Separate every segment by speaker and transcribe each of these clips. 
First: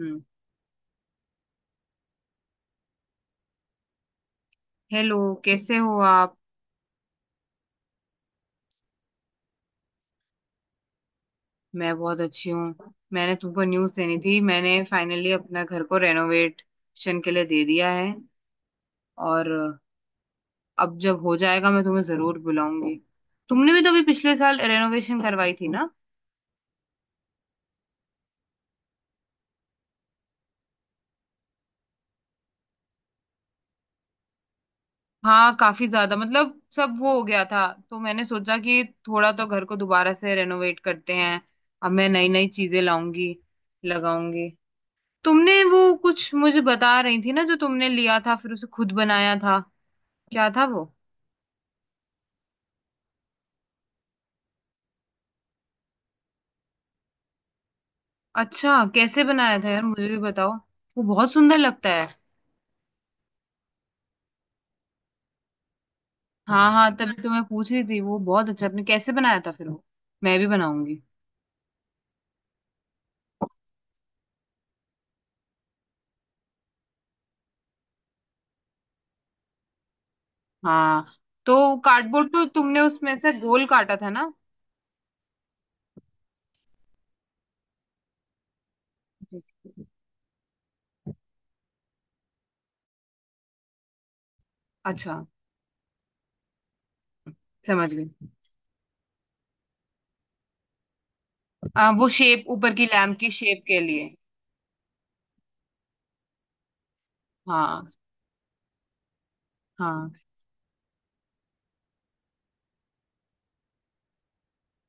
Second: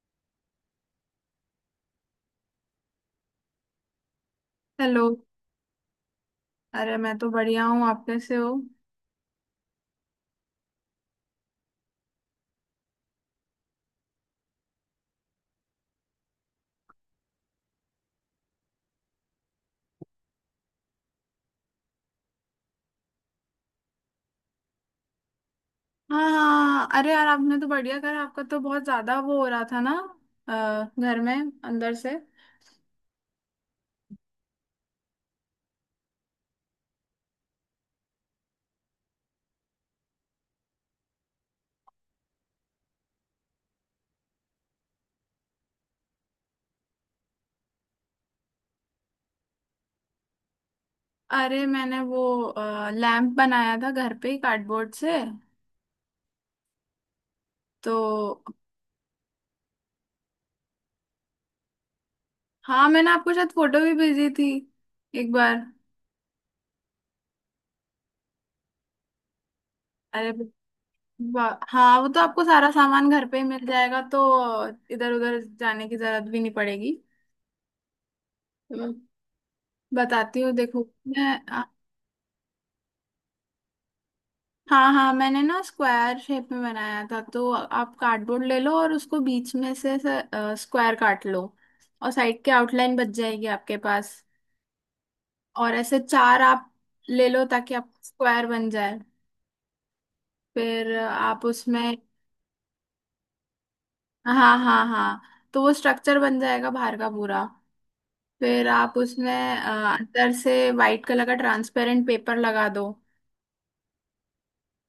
Speaker 1: हम्म।
Speaker 2: Hello.
Speaker 1: Hello. कैसे हो आप?
Speaker 2: अरे, मैं तो बढ़िया हूँ, आप कैसे हो?
Speaker 1: मैं बहुत अच्छी हूँ, मैंने तुमको न्यूज़ देनी थी। मैंने फाइनली अपना घर को रेनोवेशन के लिए दे दिया है, और अब जब हो जाएगा मैं तुम्हें जरूर बुलाऊंगी। तुमने भी तो अभी पिछले साल रेनोवेशन करवाई थी ना।
Speaker 2: हाँ हाँ, अरे यार, आपने तो बढ़िया करा, आपका तो बहुत ज्यादा वो हो रहा था ना, घर में, अंदर से।
Speaker 1: हाँ, काफी ज्यादा, मतलब सब वो हो गया था तो मैंने सोचा कि थोड़ा तो घर को दोबारा से रेनोवेट करते हैं। अब मैं नई नई चीजें लाऊंगी, लगाऊंगी। तुमने वो कुछ मुझे बता रही थी ना जो तुमने लिया था फिर उसे खुद बनाया था, क्या था वो?
Speaker 2: अरे, मैंने वो लैंप बनाया था घर पे ही कार्डबोर्ड से तो।
Speaker 1: अच्छा, कैसे बनाया था यार मुझे भी बताओ, वो बहुत सुंदर लगता है।
Speaker 2: हाँ, मैंने आपको शायद फोटो भी भेजी थी एक बार।
Speaker 1: हाँ हाँ, तभी तो मैं पूछ रही थी, वो बहुत अच्छा, आपने कैसे बनाया था फिर वो?
Speaker 2: अरे
Speaker 1: मैं भी बनाऊंगी।
Speaker 2: वाह, हाँ, वो तो आपको सारा सामान घर पे ही मिल जाएगा, तो इधर उधर जाने की जरूरत भी नहीं पड़ेगी, तो बताती हूँ, देखो
Speaker 1: हाँ,
Speaker 2: मैं।
Speaker 1: तो कार्डबोर्ड तो तुमने उसमें से गोल काटा था ना?
Speaker 2: हाँ हाँ, मैंने ना स्क्वायर शेप में बनाया था। तो आप कार्डबोर्ड ले लो और उसको बीच में
Speaker 1: जिसकी-
Speaker 2: से स्क्वायर काट लो, और साइड के आउटलाइन बच जाएगी आपके पास,
Speaker 1: अच्छा,
Speaker 2: और ऐसे चार आप ले लो ताकि आप
Speaker 1: समझ गई।
Speaker 2: स्क्वायर बन जाए। फिर आप उसमें।
Speaker 1: वो शेप ऊपर की लैम्प की शेप के लिए?
Speaker 2: हाँ हाँ हाँ। तो वो स्ट्रक्चर बन जाएगा बाहर का पूरा।
Speaker 1: हाँ
Speaker 2: फिर आप उसमें
Speaker 1: हाँ।
Speaker 2: अंदर से वाइट कलर का ट्रांसपेरेंट पेपर लगा दो।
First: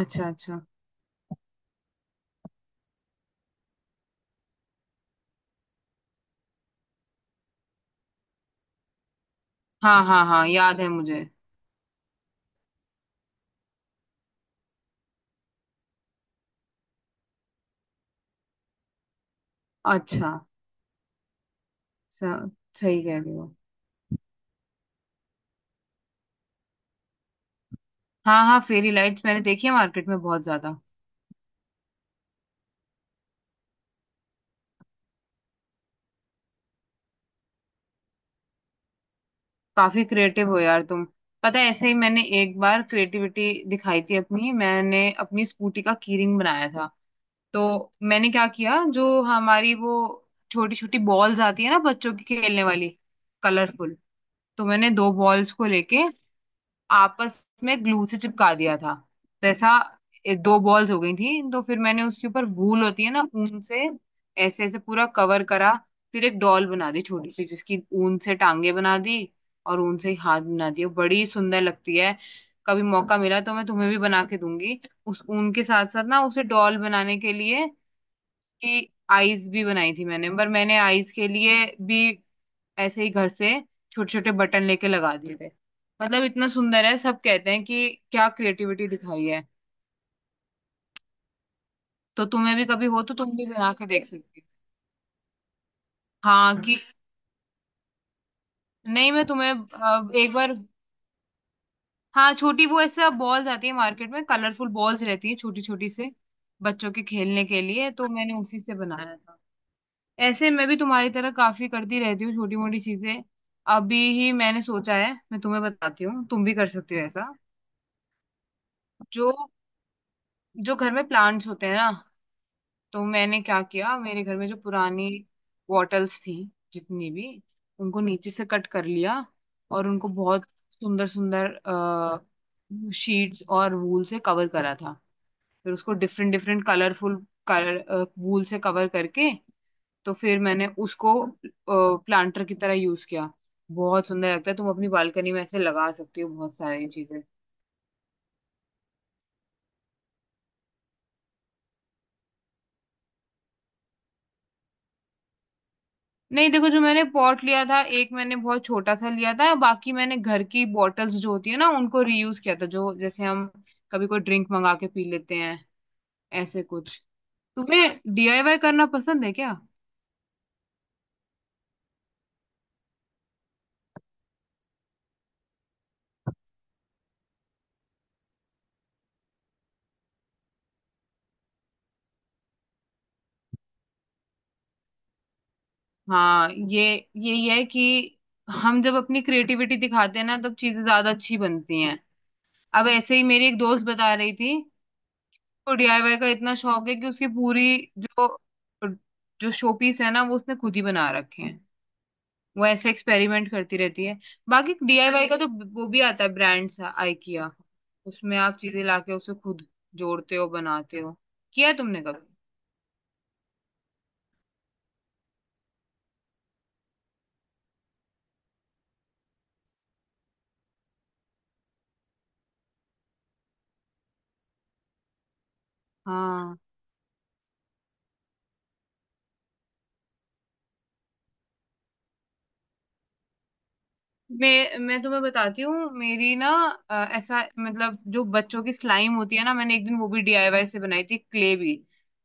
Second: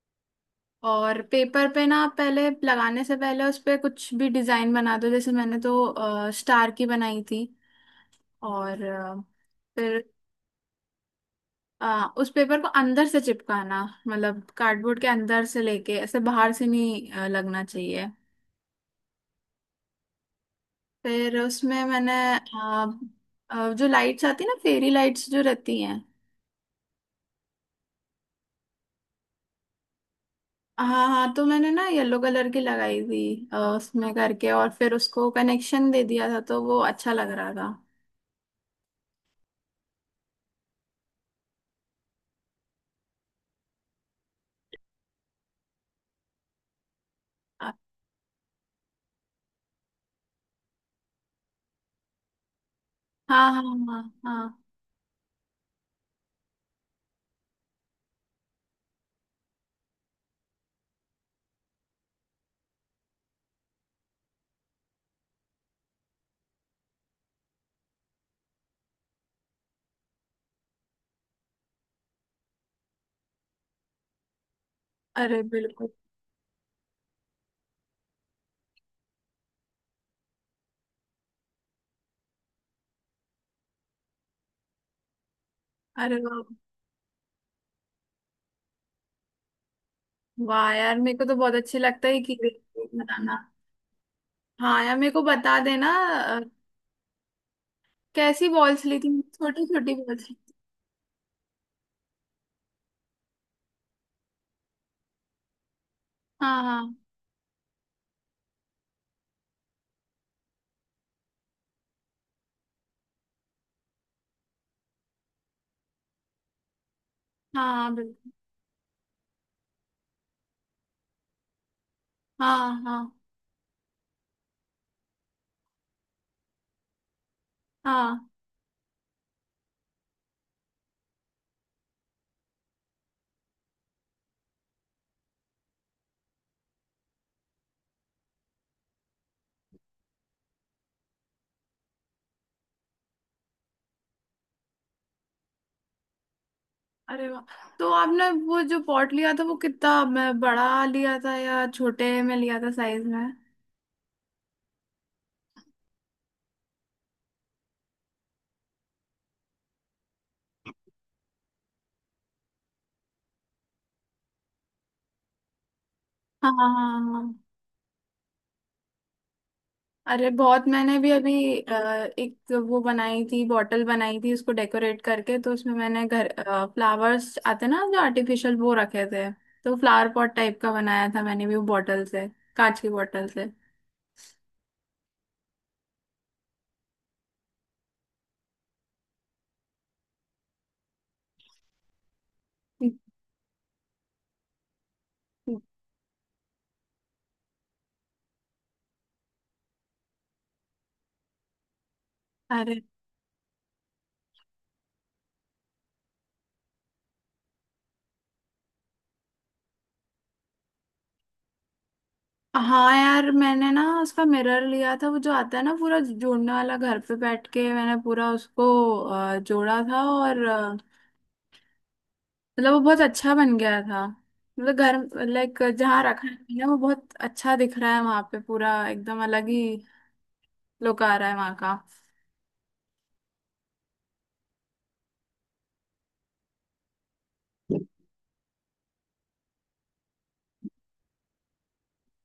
Speaker 1: अच्छा अच्छा।
Speaker 2: और पेपर पे ना, पहले लगाने से पहले उस पे कुछ भी डिजाइन बना दो, जैसे मैंने तो स्टार की बनाई थी। और फिर
Speaker 1: हाँ हाँ हाँ, याद है मुझे।
Speaker 2: उस पेपर को अंदर से चिपकाना, मतलब कार्डबोर्ड के अंदर से लेके, ऐसे बाहर से नहीं लगना चाहिए।
Speaker 1: अच्छा।
Speaker 2: फिर उसमें मैंने
Speaker 1: स- सही कह रहे हो।
Speaker 2: जो लाइट्स आती है ना, फेरी लाइट्स जो रहती हैं।
Speaker 1: हाँ हाँ, फेरी लाइट्स मैंने देखी है मार्केट में बहुत ज्यादा।
Speaker 2: हाँ हाँ, तो मैंने ना येलो कलर की लगाई थी उसमें करके, और फिर उसको कनेक्शन दे दिया था, तो वो अच्छा लग रहा था।
Speaker 1: काफी क्रिएटिव हो यार तुम। पता है, ऐसे ही मैंने एक बार क्रिएटिविटी दिखाई थी अपनी, मैंने अपनी स्कूटी का कीरिंग बनाया था। तो
Speaker 2: हाँ
Speaker 1: मैंने क्या किया, जो हमारी वो छोटी छोटी बॉल्स आती है ना बच्चों की खेलने वाली,
Speaker 2: हाँ हाँ
Speaker 1: कलरफुल।
Speaker 2: हाँ।
Speaker 1: तो मैंने दो बॉल्स को लेके आपस में ग्लू से चिपका दिया था। तो ऐसा एक दो बॉल्स हो गई थी, तो फिर मैंने उसके ऊपर वूल होती है ना, ऊन से ऐसे ऐसे पूरा कवर करा। फिर एक डॉल बना दी छोटी सी, जिसकी ऊन से टांगे बना दी, और ऊन से ही हाथ बना दिए, बड़ी सुंदर लगती है। कभी मौका मिला तो मैं तुम्हें भी बना के दूंगी। उस
Speaker 2: अरे
Speaker 1: ऊन के साथ
Speaker 2: बिल्कुल।
Speaker 1: साथ ना उसे डॉल बनाने के लिए कि आईज भी बनाई थी मैंने, पर मैंने आईज के लिए भी ऐसे ही घर से छोटे छोटे बटन लेके लगा दिए थे।
Speaker 2: अरे
Speaker 1: मतलब
Speaker 2: वाह।
Speaker 1: इतना सुंदर है, सब कहते हैं कि क्या क्रिएटिविटी दिखाई है।
Speaker 2: वाह यार, मेरे को तो बहुत अच्छे लगता है
Speaker 1: तो
Speaker 2: कि,
Speaker 1: तुम्हें भी कभी हो तो तुम
Speaker 2: बताना।
Speaker 1: भी बना के देख सकती
Speaker 2: हाँ यार, मेरे को बता देना।
Speaker 1: हो।
Speaker 2: अ,
Speaker 1: हाँ कि
Speaker 2: कैसी बॉल्स ली
Speaker 1: नहीं,
Speaker 2: थी,
Speaker 1: मैं तुम्हें
Speaker 2: छोटी छोटी
Speaker 1: अब
Speaker 2: बॉल्स
Speaker 1: एक
Speaker 2: ली थी?
Speaker 1: बार, हाँ छोटी, वो ऐसे बॉल्स आती है मार्केट में, कलरफुल बॉल्स रहती है छोटी छोटी से
Speaker 2: हाँ
Speaker 1: बच्चों
Speaker 2: हाँ।
Speaker 1: के खेलने के लिए, तो मैंने उसी से बनाया था। ऐसे मैं भी तुम्हारी तरह काफी करती रहती हूँ छोटी मोटी चीजें। अभी ही मैंने सोचा है मैं तुम्हें बताती हूँ, तुम भी कर सकती हो ऐसा।
Speaker 2: हाँ हाँ, बिल्कुल।
Speaker 1: जो जो घर में प्लांट्स होते हैं ना,
Speaker 2: हाँ हाँ
Speaker 1: तो मैंने क्या किया, मेरे घर में जो पुरानी बॉटल्स थी, जितनी भी, उनको
Speaker 2: हाँ।
Speaker 1: नीचे से कट कर लिया और उनको बहुत सुंदर सुंदर शीट्स और वूल से कवर करा था। फिर उसको different different colourful colour wool से कवर करके, तो फिर मैंने उसको प्लांटर की तरह यूज किया। बहुत सुंदर लगता है, तुम अपनी बालकनी में ऐसे लगा सकती हो बहुत सारी चीजें।
Speaker 2: अरे वाह, तो आपने वो जो पॉट लिया था वो कितना बड़ा लिया था या छोटे में लिया था साइज में?
Speaker 1: नहीं देखो, जो मैंने पॉट लिया था एक, मैंने बहुत छोटा सा लिया था, बाकी मैंने घर की बॉटल्स जो होती है ना उनको रीयूज किया था, जो जैसे हम कभी कोई ड्रिंक मंगा के पी लेते हैं,
Speaker 2: हाँ
Speaker 1: ऐसे
Speaker 2: हाँ हाँ
Speaker 1: कुछ।
Speaker 2: हाँ।
Speaker 1: तुम्हें डीआईवाई करना पसंद है क्या?
Speaker 2: अरे बहुत, मैंने भी अभी अ, एक वो बनाई थी, बॉटल बनाई थी, उसको डेकोरेट करके। तो उसमें मैंने घर फ्लावर्स आते ना जो आर्टिफिशियल, वो रखे थे, तो फ्लावर पॉट टाइप का बनाया था मैंने भी, वो बॉटल से, कांच की बॉटल से।
Speaker 1: हाँ ये, यही है कि हम जब अपनी क्रिएटिविटी दिखाते हैं ना तब चीजें ज्यादा अच्छी बनती हैं। अब ऐसे ही मेरी एक दोस्त बता रही थी तो डीआईवाई का इतना शौक है कि उसकी पूरी जो जो शोपीस है ना, वो उसने खुद ही बना रखे हैं। वो
Speaker 2: अरे
Speaker 1: ऐसे एक्सपेरिमेंट करती रहती है। बाकी डीआईवाई का तो वो भी आता है ब्रांड सा, आइकिया, उसमें आप चीजें लाके उसे खुद जोड़ते हो, बनाते हो। किया है तुमने कभी?
Speaker 2: हाँ यार, मैंने ना उसका मिरर लिया था, वो जो आता है ना पूरा जोड़ने वाला, घर पे बैठ के मैंने पूरा उसको जोड़ा था, और मतलब वो बहुत अच्छा बन गया था। मतलब घर लाइक जहाँ रखा है
Speaker 1: हाँ।
Speaker 2: ना, वो बहुत अच्छा दिख रहा है, वहां पे पूरा एकदम अलग ही लुक आ रहा है वहां का।
Speaker 1: मैं तुम्हें बताती हूँ, मेरी ना ऐसा मतलब, जो बच्चों की स्लाइम होती है ना, मैंने एक दिन वो भी डीआईवाई से बनाई थी, क्ले भी।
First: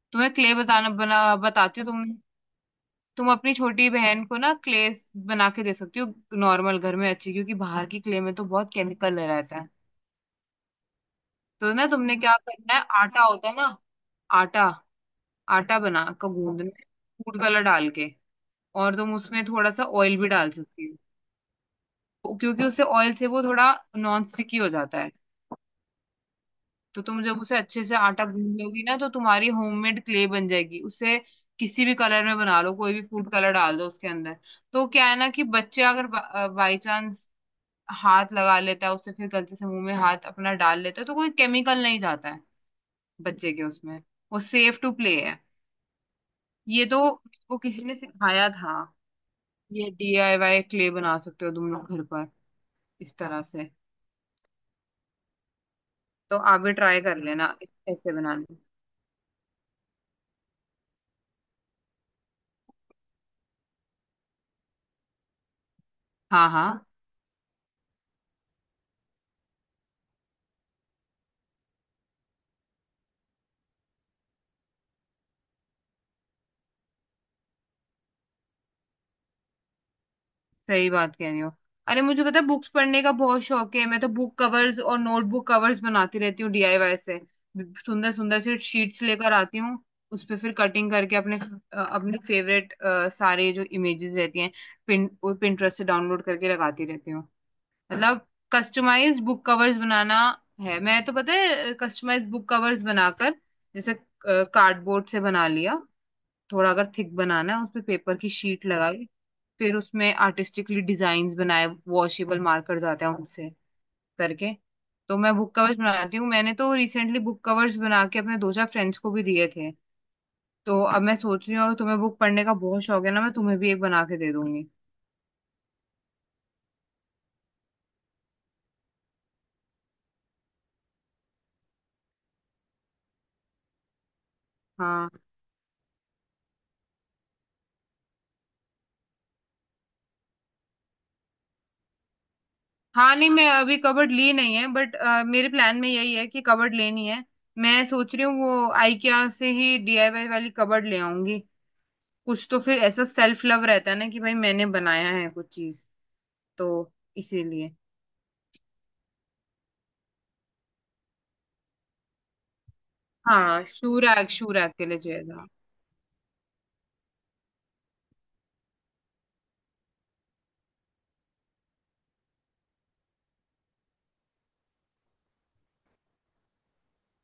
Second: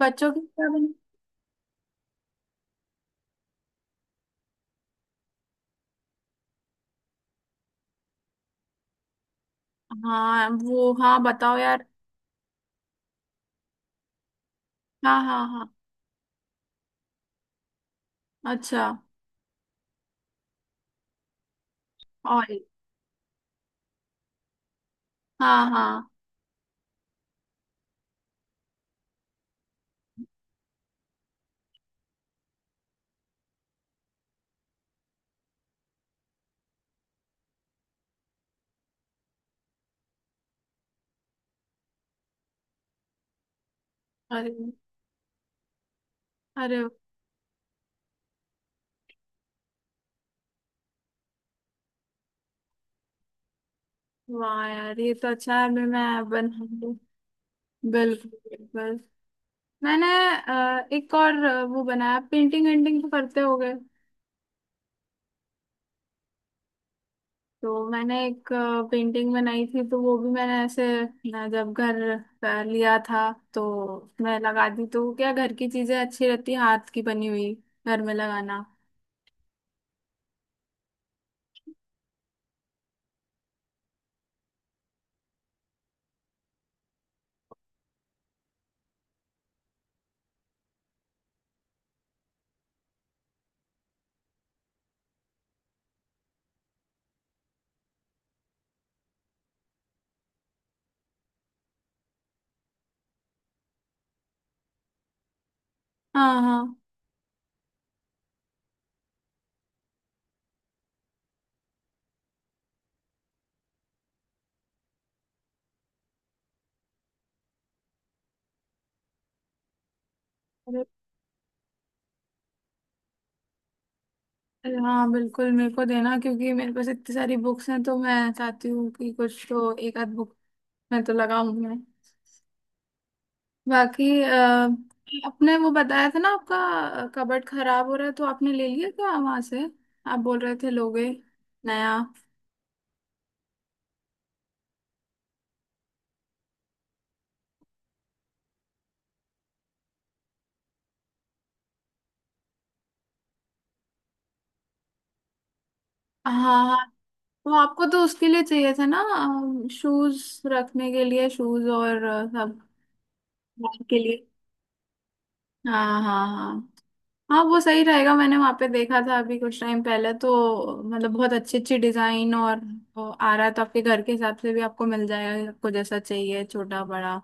Speaker 2: बच्चों
Speaker 1: तुम्हें
Speaker 2: के
Speaker 1: क्ले
Speaker 2: क्या
Speaker 1: बताना बना बताती हूँ तुम अपनी छोटी बहन को ना क्ले बना के दे सकती हो, नॉर्मल घर में अच्छी, क्योंकि बाहर की क्ले में तो बहुत केमिकल रहता है।
Speaker 2: हाँ वो, हाँ बताओ
Speaker 1: तो
Speaker 2: यार।
Speaker 1: ना तुमने क्या करना है, आटा होता है ना, आटा,
Speaker 2: हाँ हाँ हाँ।
Speaker 1: आटा बना का गूंदना है, फूड कलर डाल के।
Speaker 2: अच्छा।
Speaker 1: और तुम उसमें थोड़ा सा ऑयल भी डाल सकती हो,
Speaker 2: और।
Speaker 1: क्योंकि उससे ऑयल से वो थोड़ा नॉन स्टिकी हो जाता है।
Speaker 2: हाँ हाँ।
Speaker 1: तो तुम जब उसे अच्छे से आटा गूंद लोगी ना, तो तुम्हारी होममेड क्ले बन जाएगी। उसे किसी भी कलर में बना लो, कोई भी फूड कलर डाल दो उसके अंदर। तो क्या है ना कि बच्चे अगर बाई चांस हाथ लगा लेता है उससे, फिर गलती से मुंह में हाथ अपना डाल लेता है, तो कोई केमिकल नहीं जाता है बच्चे के उसमें, वो
Speaker 2: अरे।
Speaker 1: सेफ टू प्ले है।
Speaker 2: अरे
Speaker 1: ये तो वो किसी ने सिखाया था, ये डीआईवाई क्ले बना सकते हो तुम लोग घर पर इस तरह से।
Speaker 2: वाह यार, ये तो अच्छा है, मैं
Speaker 1: तो आप भी ट्राई कर
Speaker 2: बनाऊंगी।
Speaker 1: लेना ऐसे
Speaker 2: बिल्कुल
Speaker 1: बनाने।
Speaker 2: बिल्कुल। मैंने एक और वो बनाया, पेंटिंग वेंटिंग तो करते होगे।
Speaker 1: हाँ हाँ,
Speaker 2: तो मैंने एक पेंटिंग बनाई थी, तो वो भी मैंने ऐसे जब घर लिया था, तो मैं लगा दी। तो क्या, घर की चीजें अच्छी रहती हैं, हाथ की बनी हुई, घर में लगाना।
Speaker 1: सही बात कह रही हो। अरे मुझे पता है, बुक्स पढ़ने का बहुत शौक है, मैं तो बुक कवर्स और नोटबुक कवर्स बनाती रहती हूँ डीआईवाई से। सुंदर सुंदर सी शीट्स लेकर आती हूँ, उस पे फिर कटिंग करके अपने अपने फेवरेट सारे जो इमेजेस रहती हैं पिन पिंटरेस्ट से डाउनलोड करके लगाती रहती हूँ। मतलब कस्टमाइज बुक कवर्स बनाना है, मैं तो पता है कस्टमाइज बुक कवर्स बनाकर, जैसे कार्डबोर्ड से बना लिया,
Speaker 2: हाँ
Speaker 1: थोड़ा
Speaker 2: हाँ।
Speaker 1: अगर थिक बनाना है उस पे पेपर की शीट लगाई, फिर उसमें आर्टिस्टिकली डिजाइन्स बनाए वॉशेबल मार्कर्स आते हैं उनसे करके। तो मैं बुक कवर्स बनाती हूँ, मैंने तो रिसेंटली बुक कवर्स बना के अपने दो चार फ्रेंड्स को भी दिए थे। तो
Speaker 2: अरे
Speaker 1: अब मैं सोच रही हूँ तुम्हें बुक पढ़ने का बहुत शौक है ना, मैं तुम्हें भी एक बना के दे दूंगी।
Speaker 2: हाँ बिल्कुल, मेरे को देना, क्योंकि मेरे पास इतनी सारी बुक्स हैं, तो मैं चाहती हूँ कि कुछ तो एक आध बुक मैं तो लगाऊं मैं। बाकी
Speaker 1: हाँ।
Speaker 2: आपने वो बताया था ना, आपका कबर्ड खराब हो रहा है, तो आपने ले लिया क्या वहां से? आप बोल रहे थे लोगे नया।
Speaker 1: हाँ नहीं, मैं अभी कबर्ड ली नहीं है, बट मेरे प्लान में यही है कि कबर्ड लेनी है। मैं सोच रही हूँ वो आइकिया से ही डीआईवाई वाली कबर्ड ले आऊंगी। कुछ तो फिर ऐसा सेल्फ लव रहता है ना कि भाई मैंने बनाया है कुछ चीज,
Speaker 2: हाँ हाँ,
Speaker 1: तो
Speaker 2: वो
Speaker 1: इसीलिए।
Speaker 2: आपको तो उसके लिए चाहिए था ना, शूज रखने के लिए, शूज और सब,
Speaker 1: हाँ,
Speaker 2: बैग
Speaker 1: शू
Speaker 2: के लिए।
Speaker 1: रैक, शू रैक के लिए चाहिए था।
Speaker 2: हाँ हाँ हाँ। हाँ वो सही रहेगा, मैंने वहां पे देखा था अभी कुछ टाइम पहले, तो मतलब बहुत अच्छी अच्छी डिजाइन और वो आ रहा है, तो आपके घर के हिसाब से भी आपको मिल जाएगा, आपको जैसा चाहिए, छोटा बड़ा।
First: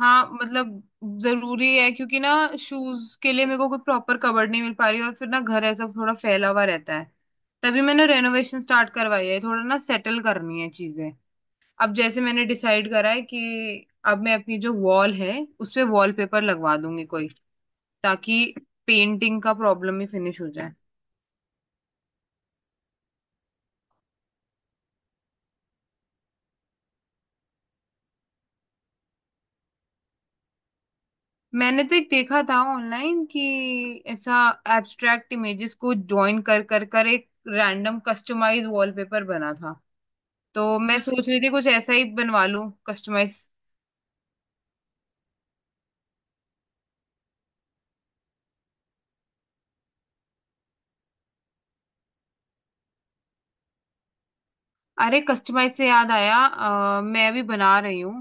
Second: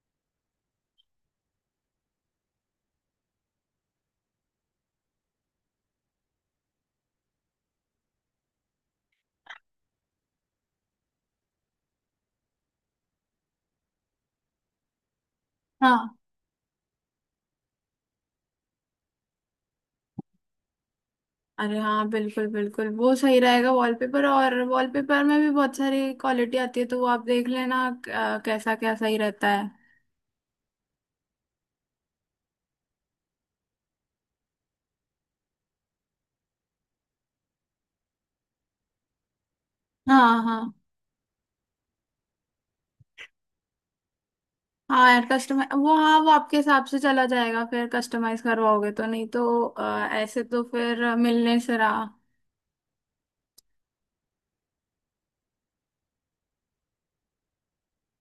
Speaker 1: हाँ मतलब जरूरी है, क्योंकि ना शूज के लिए मेरे को कोई प्रॉपर कबर्ड नहीं मिल पा रही, और फिर ना घर ऐसा थोड़ा फैला हुआ रहता है। तभी मैंने रेनोवेशन स्टार्ट करवाई है, थोड़ा ना सेटल करनी है चीजें। अब जैसे मैंने डिसाइड करा है कि अब मैं अपनी जो वॉल है उसपे
Speaker 2: हाँ।
Speaker 1: वॉलपेपर लगवा दूंगी कोई, ताकि पेंटिंग का प्रॉब्लम ही फिनिश हो जाए।
Speaker 2: अरे हाँ बिल्कुल बिल्कुल, वो सही रहेगा। वॉलपेपर और वॉलपेपर में भी बहुत सारी क्वालिटी आती है, तो वो आप देख लेना कैसा क्या सही रहता है।
Speaker 1: मैंने तो एक देखा था ऑनलाइन कि ऐसा एब्स्ट्रैक्ट इमेजेस को ज्वाइन कर कर कर एक रैंडम कस्टमाइज वॉलपेपर बना था।
Speaker 2: हाँ हाँ।
Speaker 1: तो मैं सोच रही थी कुछ ऐसा ही बनवा लूं कस्टमाइज।
Speaker 2: हाँ यार कस्टमाइज, वो हाँ, वो आपके हिसाब से चला जाएगा फिर, कस्टमाइज करवाओगे तो। नहीं तो ऐसे तो फिर मिलने से रहा।
Speaker 1: अरे कस्टमाइज से याद आया, मैं अभी बना रही हूँ,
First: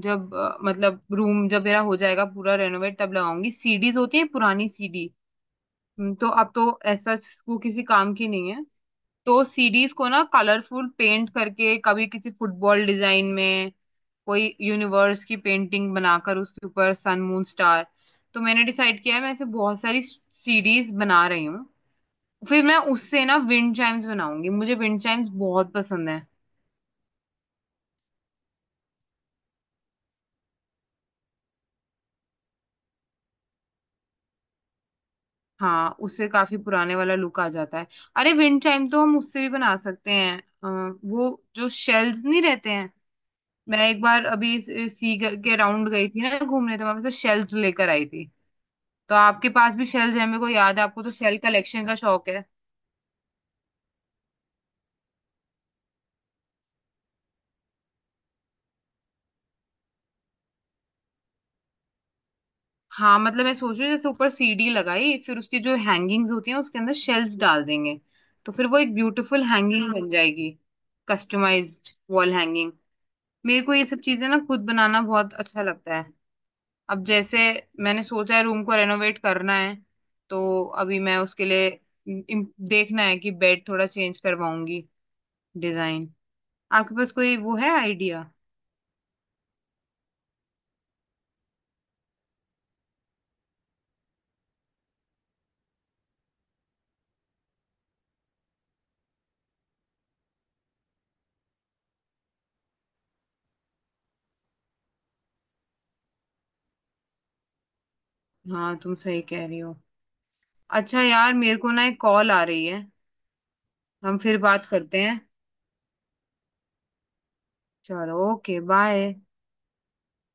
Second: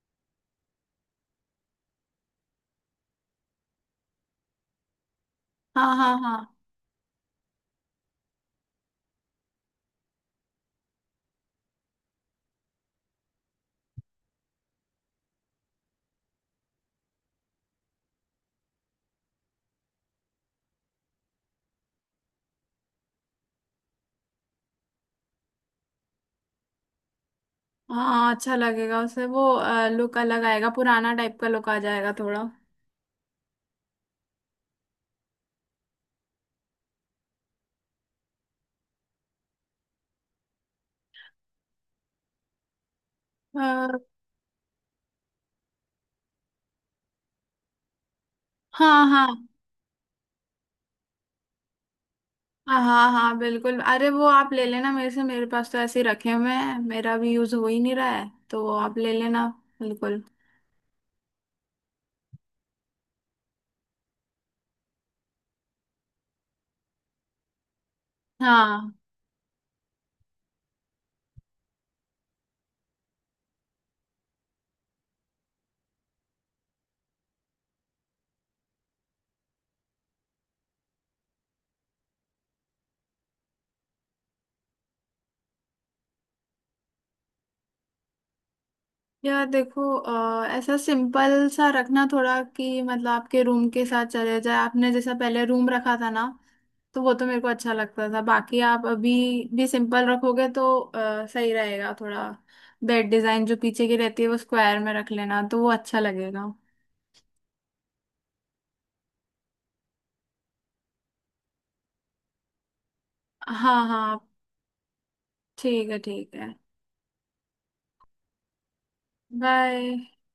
Speaker 1: जब मतलब रूम जब मेरा हो जाएगा पूरा रेनोवेट तब लगाऊंगी, सीडीज होती है पुरानी सीडी।
Speaker 2: हाँ हाँ
Speaker 1: तो अब
Speaker 2: हाँ
Speaker 1: तो ऐसा वो किसी काम की नहीं है। तो सीडीज को ना कलरफुल पेंट करके, कभी किसी फुटबॉल डिजाइन में, कोई यूनिवर्स की पेंटिंग बनाकर उसके ऊपर सन मून स्टार, तो मैंने डिसाइड किया है मैं ऐसे बहुत सारी सीडीज बना रही हूँ। फिर मैं उससे ना विंड चाइम्स बनाऊंगी, मुझे विंड चाइम्स बहुत पसंद है।
Speaker 2: हाँ, अच्छा लगेगा उसे, वो लुक अलग आएगा, पुराना टाइप का लुक आ जाएगा थोड़ा।
Speaker 1: हाँ, उससे काफी पुराने वाला लुक आ जाता है। अरे विंड चाइम तो हम उससे भी बना सकते हैं, अ, वो जो शेल्स नहीं रहते हैं। मैं
Speaker 2: अ,
Speaker 1: एक बार अभी सी के राउंड गई थी ना घूमने, तो मैं वैसे शेल्स लेकर आई थी।
Speaker 2: हाँ
Speaker 1: तो
Speaker 2: हाँ
Speaker 1: आपके पास भी शेल्स है, मेरे को याद है आपको तो शेल कलेक्शन का शौक है।
Speaker 2: हाँ हाँ हाँ बिल्कुल, अरे वो आप ले लेना मेरे से, मेरे पास तो ऐसे ही रखे हुए हैं, मेरा भी यूज हो ही नहीं रहा है, तो आप ले लेना, बिल्कुल।
Speaker 1: हाँ मतलब मैं सोच रही हूँ जैसे ऊपर सीढ़ी लगाई फिर उसकी जो हैंगिंग्स होती हैं उसके अंदर शेल्स डाल देंगे, तो फिर वो
Speaker 2: हाँ
Speaker 1: एक ब्यूटीफुल हैंगिंग बन जाएगी, कस्टमाइज्ड वॉल हैंगिंग। मेरे को ये सब चीजें ना खुद बनाना बहुत अच्छा लगता है। अब जैसे मैंने सोचा है रूम को रेनोवेट करना है, तो अभी मैं उसके लिए देखना है कि बेड थोड़ा चेंज करवाऊंगी, डिजाइन। आपके पास कोई वो है आइडिया?
Speaker 2: यार देखो, ऐसा सिंपल सा रखना थोड़ा कि, मतलब आपके रूम के साथ चले जाए, आपने जैसा पहले रूम रखा था ना, तो वो तो मेरे को अच्छा लगता था। बाकी आप अभी भी सिंपल रखोगे तो सही रहेगा थोड़ा। बेड डिजाइन जो पीछे की रहती है, वो स्क्वायर में रख लेना तो वो अच्छा लगेगा।
Speaker 1: हाँ तुम सही कह रही हो। अच्छा यार, मेरे को ना एक कॉल आ रही है,
Speaker 2: हाँ
Speaker 1: हम
Speaker 2: हाँ।
Speaker 1: फिर बात करते हैं।
Speaker 2: ठीक है, ठीक है।
Speaker 1: चलो ओके, बाय।
Speaker 2: बाय।